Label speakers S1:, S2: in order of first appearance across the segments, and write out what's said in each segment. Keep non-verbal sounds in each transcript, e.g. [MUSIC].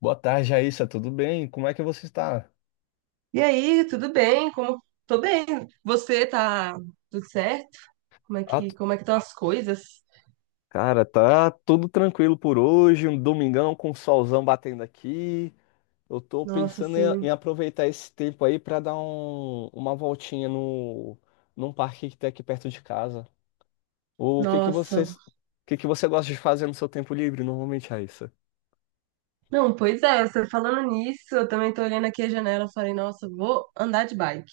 S1: Boa tarde, Raíssa. Tudo bem? Como é que você está?
S2: E aí, tudo bem? Como tô bem? Você tá tudo certo? Como é
S1: Ah,
S2: que
S1: tu-
S2: como é que estão as coisas?
S1: Cara, tá tudo tranquilo por hoje, um domingão com o solzão batendo aqui. Eu tô
S2: Nossa,
S1: pensando em,
S2: assim,
S1: em aproveitar esse tempo aí para dar uma voltinha no, num parque que tem aqui perto de casa. O que que você,
S2: nossa.
S1: o que que você gosta de fazer no seu tempo livre normalmente, Raíssa?
S2: Não, pois é, você falando nisso, eu também tô olhando aqui a janela, eu falei, nossa, vou andar de bike.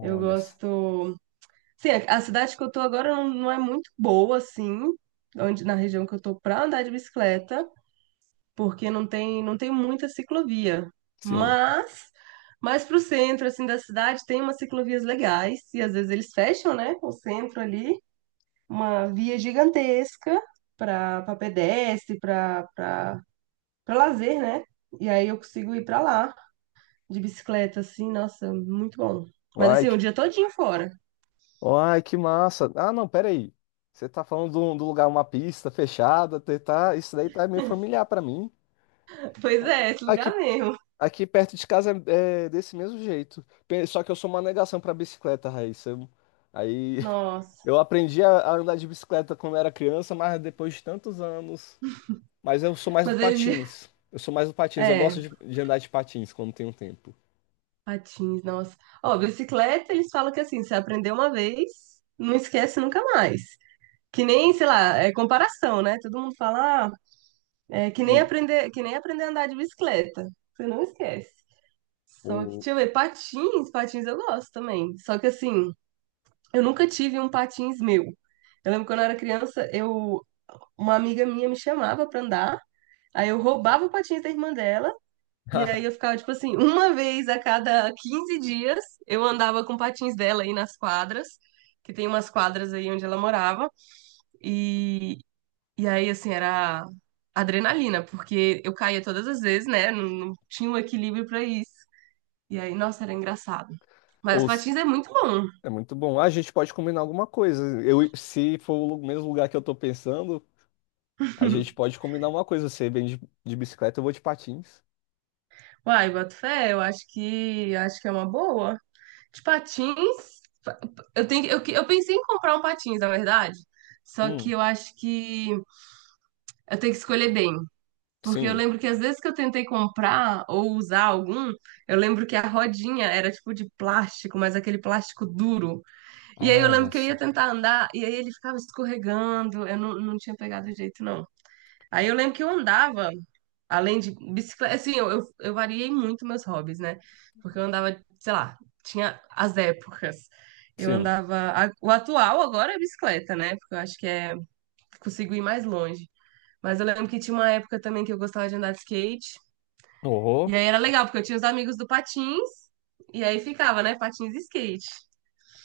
S2: Eu gosto. Sim, a cidade que eu tô agora não é muito boa assim, onde na região que eu tô pra andar de bicicleta. Porque não tem muita ciclovia.
S1: sim.
S2: Mas, mais para o centro assim da cidade tem umas ciclovias legais e às vezes eles fecham, né, o centro ali, uma via gigantesca para pedestre, para lazer, né? E aí eu consigo ir para lá de bicicleta assim, nossa, muito bom. Mas
S1: Ai,
S2: assim, o
S1: que,
S2: dia todinho fora.
S1: ai, que massa. Ah, não, peraí. Você tá falando do lugar, uma pista fechada, isso daí tá meio familiar para mim.
S2: [LAUGHS] Pois é, esse
S1: Aqui,
S2: lugar mesmo.
S1: aqui perto de casa é desse mesmo jeito. Só que eu sou uma negação pra bicicleta, Raíssa. Aí [LAUGHS]
S2: Nossa.
S1: eu aprendi a andar de bicicleta quando era criança, mas depois de tantos anos. Mas eu sou mais do
S2: Mas eles,
S1: patins. Eu sou mais do
S2: [LAUGHS]
S1: patins. Eu gosto
S2: é,
S1: de andar de patins quando tenho tempo.
S2: patins, nossa. Ó, bicicleta, eles falam que assim, você aprendeu uma vez, não esquece nunca mais. Que nem, sei lá, é comparação, né? Todo mundo fala, ah, é que nem
S1: Hum.
S2: aprender, que nem aprender a andar de bicicleta. Você não esquece. Só que,
S1: Ou,
S2: deixa eu ver, patins eu gosto também. Só que assim, eu nunca tive um patins meu. Eu lembro quando eu era criança, uma amiga minha me chamava pra andar, aí eu roubava o patins da irmã dela e aí eu
S1: [LAUGHS]
S2: ficava, tipo assim, uma [LAUGHS] vez a cada 15 dias eu andava com patins dela aí nas quadras, que tem umas quadras aí onde ela morava. E, e aí, assim, era adrenalina, porque eu caía todas as vezes, né? Não, não tinha um equilíbrio pra isso. E aí, nossa, era engraçado. Mas
S1: ou s-
S2: patins é muito bom.
S1: É muito bom. A gente pode combinar alguma coisa. Eu, se for mesmo lugar que eu tô pensando, a gente pode combinar uma coisa. Você vem de bicicleta, eu vou de patins.
S2: Uai, boto fé, eu acho que é uma boa. De patins, pa- pa- eu tenho, eu, que- eu pensei em comprar um patins, na verdade. Só que
S1: Hum,
S2: eu acho que eu tenho que escolher bem. Porque eu
S1: sim.
S2: lembro que às vezes que eu tentei comprar ou usar algum, eu lembro que a rodinha era tipo de plástico, mas aquele plástico duro. E aí eu
S1: Ai,
S2: lembro que eu
S1: nossa.
S2: ia tentar andar e aí ele ficava escorregando, eu não, não tinha pegado jeito, não. Aí eu lembro que eu andava, além de bicicleta, assim, eu variei muito meus hobbies, né? Porque eu andava, sei lá, tinha as épocas. Eu
S1: Sim.
S2: andava. O atual agora é bicicleta, né? Porque eu acho que consigo ir mais longe. Mas eu lembro que tinha uma época também que eu gostava de andar de skate. E
S1: Oh,
S2: aí era legal, porque eu tinha os amigos do patins, e aí ficava, né, patins e skate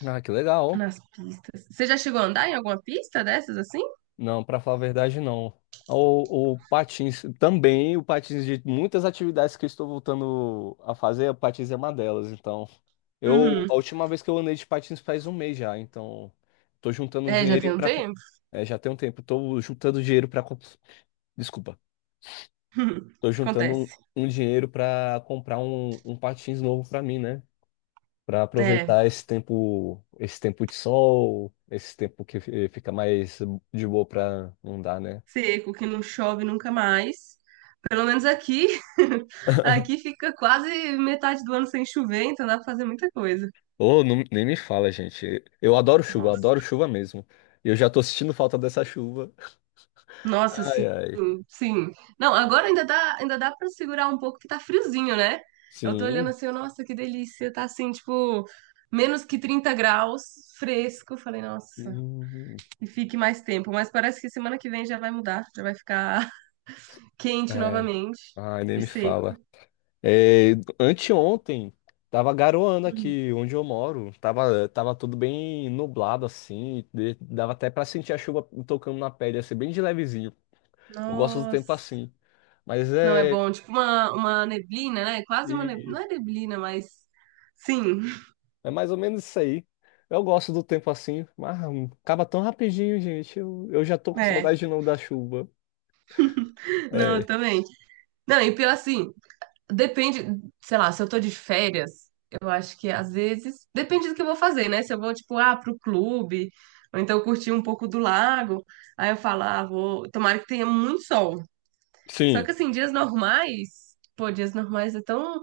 S1: ah, que legal.
S2: nas pistas. Você já chegou a andar em alguma pista dessas assim?
S1: Não, pra falar a verdade, não. O patins também, o patins de muitas atividades que eu estou voltando a fazer, o patins é uma delas. Então, eu a
S2: Uhum.
S1: última vez que eu andei de patins faz um mês já. Então, tô juntando um
S2: É, já tem
S1: dinheirinho
S2: um
S1: para...
S2: tempo.
S1: É, já tem um tempo. Tô juntando dinheiro para... Desculpa.
S2: [LAUGHS]
S1: Tô juntando
S2: Acontece.
S1: um dinheiro pra comprar um patins novo pra mim, né? Para
S2: É,
S1: aproveitar esse tempo de sol, esse tempo que fica mais de boa para andar, né?
S2: seco, que não chove nunca mais. Pelo menos aqui, [LAUGHS] aqui fica quase metade do ano sem chover, então dá pra fazer muita coisa.
S1: Ou não, nem me fala, gente. Eu adoro
S2: Nossa.
S1: chuva mesmo. Eu já tô sentindo falta dessa chuva.
S2: Nossa,
S1: Ai,
S2: sim,
S1: ai.
S2: sim. Não, agora ainda dá, para segurar um pouco que tá friozinho, né? Eu tô olhando
S1: Sim.
S2: assim, nossa, que delícia, tá assim, tipo, menos que 30 graus, fresco. Eu falei, nossa,
S1: Hum,
S2: e fique mais tempo, mas parece que semana que vem já vai mudar, já vai ficar [LAUGHS] quente
S1: é.
S2: novamente
S1: Ai, nem
S2: e
S1: me
S2: seco.
S1: fala. É, anteontem tava garoando
S2: Hum.
S1: aqui onde eu moro. Tava tudo bem nublado assim. Dava até pra sentir a chuva tocando na pele, assim, bem de levezinho. Eu gosto do tempo
S2: Nossa.
S1: assim. Mas
S2: Não é
S1: é,
S2: bom, tipo uma neblina, né? Quase uma neblina,
S1: e
S2: não é neblina, mas sim,
S1: é mais ou menos isso aí. Eu gosto do tempo assim, mas acaba tão rapidinho, gente. Eu já tô
S2: [LAUGHS]
S1: com
S2: é.
S1: saudade de novo da chuva.
S2: Não, eu
S1: É,
S2: também. Não, e pior assim, depende, sei lá, se eu tô de férias, eu acho que às vezes. Depende do que eu vou fazer, né? Se eu vou, tipo, ah, pro clube, ou então curtir um pouco do lago, aí eu falo, ah, vou. Tomara que tenha muito sol. Só
S1: sim.
S2: que, assim, dias normais. Pô, dias normais é tão.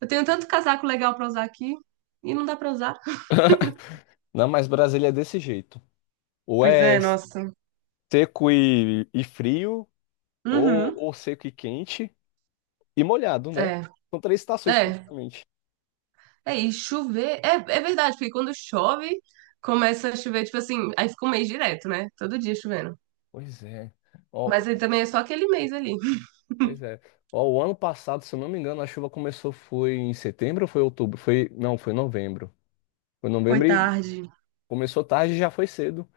S2: Eu tenho tanto casaco legal pra usar aqui e não dá pra usar.
S1: Não, mas Brasília é desse jeito. Ou
S2: Pois
S1: é
S2: é, nossa.
S1: seco e frio, ou,
S2: Uhum.
S1: ou seco e quente e molhado, né?
S2: É,
S1: São três estações
S2: é.
S1: praticamente.
S2: É, e chover. É, é verdade, porque quando chove, começa a chover, tipo assim, aí fica um mês direto, né? Todo dia chovendo.
S1: Pois é. Ó,
S2: Mas aí também é só aquele mês ali.
S1: pois é. Ó, o ano passado, se eu não me engano, a chuva começou foi em setembro ou foi outubro? Foi, não, foi novembro. Foi
S2: Foi
S1: novembro, e
S2: tarde.
S1: começou tarde e já foi cedo.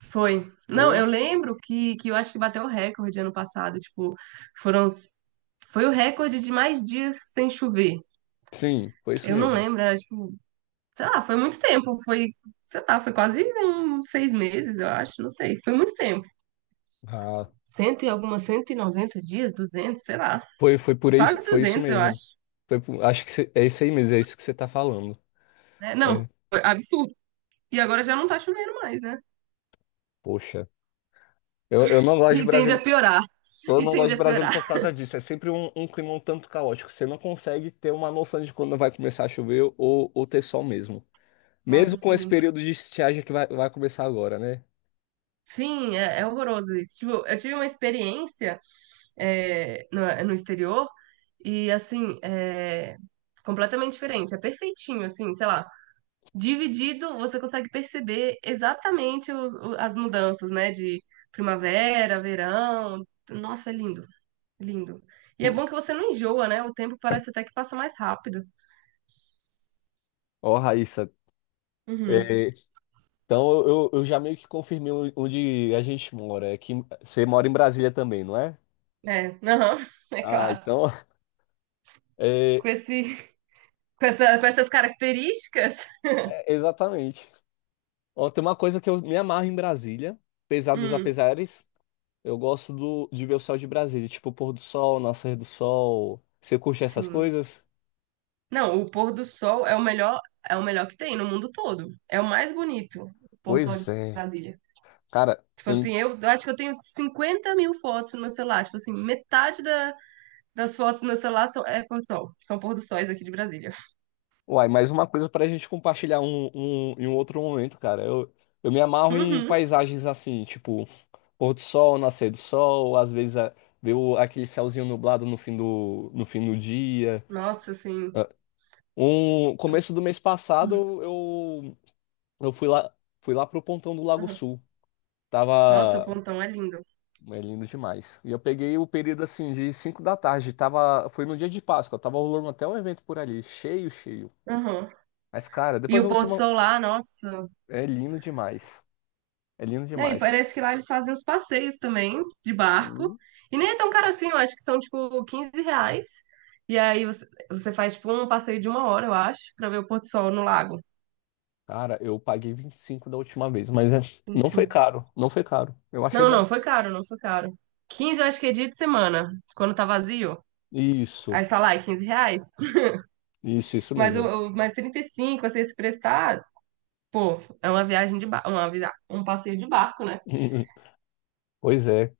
S2: Foi. Não,
S1: Foi.
S2: eu lembro que eu acho que bateu o recorde ano passado. Tipo, foram. Foi o recorde de mais dias sem chover.
S1: Sim, foi isso
S2: Eu não
S1: mesmo.
S2: lembro, era tipo. Sei lá, foi muito tempo. Sei lá, foi quase uns 6 meses, eu acho. Não sei. Foi muito tempo.
S1: Ah,
S2: Cento e algumas noventa dias, 200, sei lá.
S1: foi por isso,
S2: Quase
S1: foi isso
S2: 200, eu
S1: mesmo.
S2: acho.
S1: Acho que é isso aí mesmo, é isso que você tá falando.
S2: Né? Não,
S1: É,
S2: foi absurdo. E agora já não tá chovendo mais, né?
S1: poxa. Eu não gosto
S2: E
S1: de
S2: tende
S1: Brasília,
S2: a piorar. E tende a piorar.
S1: Por causa disso. É sempre um clima um tanto caótico. Você não consegue ter uma noção de quando vai começar a chover ou ter sol mesmo.
S2: Nossa,
S1: Mesmo com esse
S2: assim.
S1: período de estiagem que vai começar agora, né? [LAUGHS]
S2: Sim, é horroroso isso. Tipo, eu tive uma experiência no exterior e, assim, é completamente diferente. É perfeitinho, assim, sei lá. Dividido, você consegue perceber exatamente as mudanças, né? De primavera, verão. Nossa, é lindo, lindo. E é
S1: Hum.
S2: bom que você não enjoa, né? O tempo parece até que passa mais rápido.
S1: Ó, Raíssa.
S2: Uhum.
S1: é, então, eu já meio que confirmei onde a gente mora. É que você mora em Brasília também, não é?
S2: É, aham, [LAUGHS] é
S1: Ah,
S2: claro.
S1: então, [LAUGHS] é,
S2: Com esse, com essas características.
S1: exatamente. Ó, tem uma coisa que eu me amarro em Brasília, apesar dos
S2: Hum,
S1: apesares. Eu gosto de ver o céu de Brasília, tipo o pôr do sol, nascer do sol. Você curte essas
S2: sim.
S1: coisas?
S2: Não, o pôr do sol é o melhor que tem no mundo todo. É o mais bonito, o pôr do sol
S1: Pois
S2: de
S1: é.
S2: Brasília.
S1: Cara,
S2: Tipo assim,
S1: tem.
S2: eu acho que eu tenho 50 mil fotos no meu celular. Tipo assim, das fotos do meu celular são, é pôr do sol. São pôr do sóis aqui de Brasília.
S1: Uai, mais uma coisa pra gente compartilhar em um outro momento, cara. Eu me amarro em
S2: Uhum.
S1: paisagens assim, tipo pôr do sol, nascer do sol, às vezes ver aquele céuzinho nublado no fim do dia.
S2: Nossa, assim.
S1: Um começo do mês
S2: Uhum,
S1: passado eu fui lá pro Pontão do Lago
S2: uhum.
S1: Sul.
S2: Nossa, o
S1: Tava...
S2: pontão é lindo.
S1: É lindo demais. E eu peguei o período assim de 5 da tarde, tava foi no dia de Páscoa, tava rolando até um evento por ali, cheio, cheio.
S2: Uhum.
S1: Mas cara,
S2: E
S1: depois eu
S2: o
S1: vou
S2: pôr
S1: te
S2: do
S1: mandar.
S2: sol lá, nossa.
S1: É lindo demais. É lindo
S2: É, e
S1: demais.
S2: parece que lá eles fazem uns passeios também, de barco.
S1: Sim.
S2: E nem é tão caro assim, eu acho que são tipo R$ 15. E aí você faz tipo um passeio de 1 hora, eu acho, pra ver o pôr do sol no lago.
S1: Cara, eu paguei 25 da última vez, mas não foi
S2: 25.
S1: caro, não foi caro. Eu achei
S2: Não,
S1: bom.
S2: não, foi caro, não foi caro. 15, eu acho que é dia de semana, quando tá vazio.
S1: Isso,
S2: Aí você fala, ai, R$ 15.
S1: isso
S2: Mas, eu,
S1: mesmo.
S2: eu, mas 35, assim, se prestar, pô, é uma viagem de barco, um passeio de barco, né?
S1: [LAUGHS] Pois é.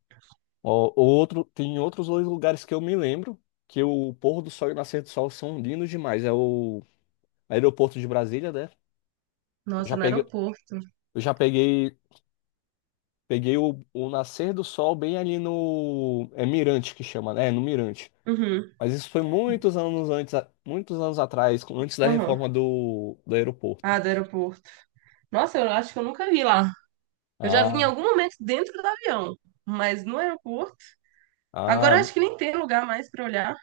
S1: Ó, tem outros dois lugares que eu me lembro que o pôr do sol e o nascer do sol são lindos demais. É o aeroporto de Brasília, né? Eu
S2: Nossa,
S1: já
S2: no
S1: peguei,
S2: aeroporto.
S1: eu já peguei, peguei o nascer do sol bem ali no Mirante que chama, né? No Mirante.
S2: Uhum,
S1: Mas isso foi muitos anos antes, muitos anos atrás, antes da
S2: uhum.
S1: reforma do aeroporto.
S2: Ah, do aeroporto. Nossa, eu acho que eu nunca vi lá. Eu já vi em
S1: Ah,
S2: algum momento dentro do avião, mas no aeroporto. Agora eu
S1: ah,
S2: acho que nem tem lugar mais pra olhar.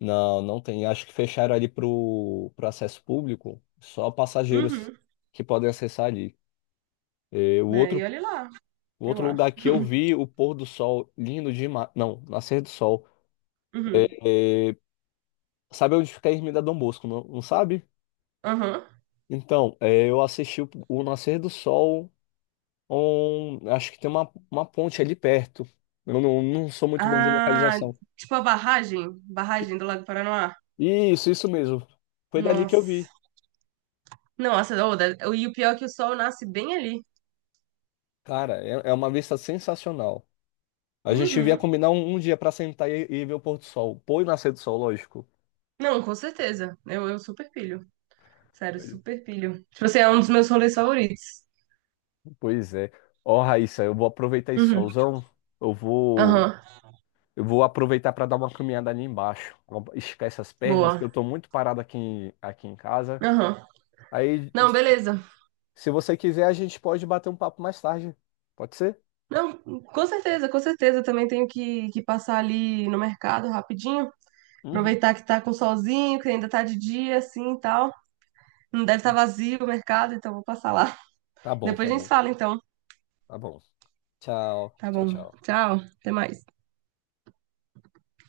S1: não, não tem. Acho que fecharam ali pro acesso público, só passageiros
S2: Uhum.
S1: que podem acessar ali. Eh, O
S2: Né? E
S1: outro
S2: olha lá,
S1: O
S2: eu
S1: outro
S2: acho.
S1: lugar que eu vi o pôr do sol lindo demais. Não, nascer do sol.
S2: Uhum.
S1: É, é, Sabe onde fica a Ermida Dom Bosco, não, não sabe?
S2: Aham.
S1: Então, eu assisti o nascer do sol. Acho que tem uma ponte ali perto. Eu não sou muito bom de
S2: Ah,
S1: localização.
S2: tipo a barragem, do Lago Paranoá.
S1: Isso mesmo. Foi dali que eu vi.
S2: Nossa. Nossa, ô, e o pior é que o sol nasce bem ali.
S1: Cara, é uma vista sensacional. A gente devia
S2: Uhum.
S1: combinar um dia pra sentar e ver o pôr do sol. Pôr e nascer do sol, lógico.
S2: Não, com certeza. Eu super pilho. Sério, super pilho. Tipo assim, é um dos meus rolês favoritos.
S1: Pois é. Ó, Raíssa, eu vou aproveitar esse
S2: Uhum.
S1: solzão. Eu vou,
S2: Aham.
S1: eu vou aproveitar para dar uma caminhada ali embaixo. Esticar essas pernas, que
S2: Boa.
S1: eu tô muito parado aqui, aqui em casa.
S2: Aham.
S1: Aí,
S2: Não,
S1: se
S2: beleza.
S1: se você quiser, a gente pode bater um papo mais tarde. Pode ser?
S2: Não, com certeza, com certeza. Também tenho que passar ali no mercado rapidinho.
S1: Uhum.
S2: Aproveitar que tá com solzinho, que ainda tá de dia, assim e tal. Não deve estar vazio o mercado, então vou passar lá.
S1: Tá
S2: [LAUGHS]
S1: bom,
S2: Depois
S1: tá
S2: a gente se
S1: bom.
S2: fala, então.
S1: Tá bom. Tchau,
S2: Tá
S1: tchau,
S2: bom.
S1: tchau.
S2: Tchau. Até mais.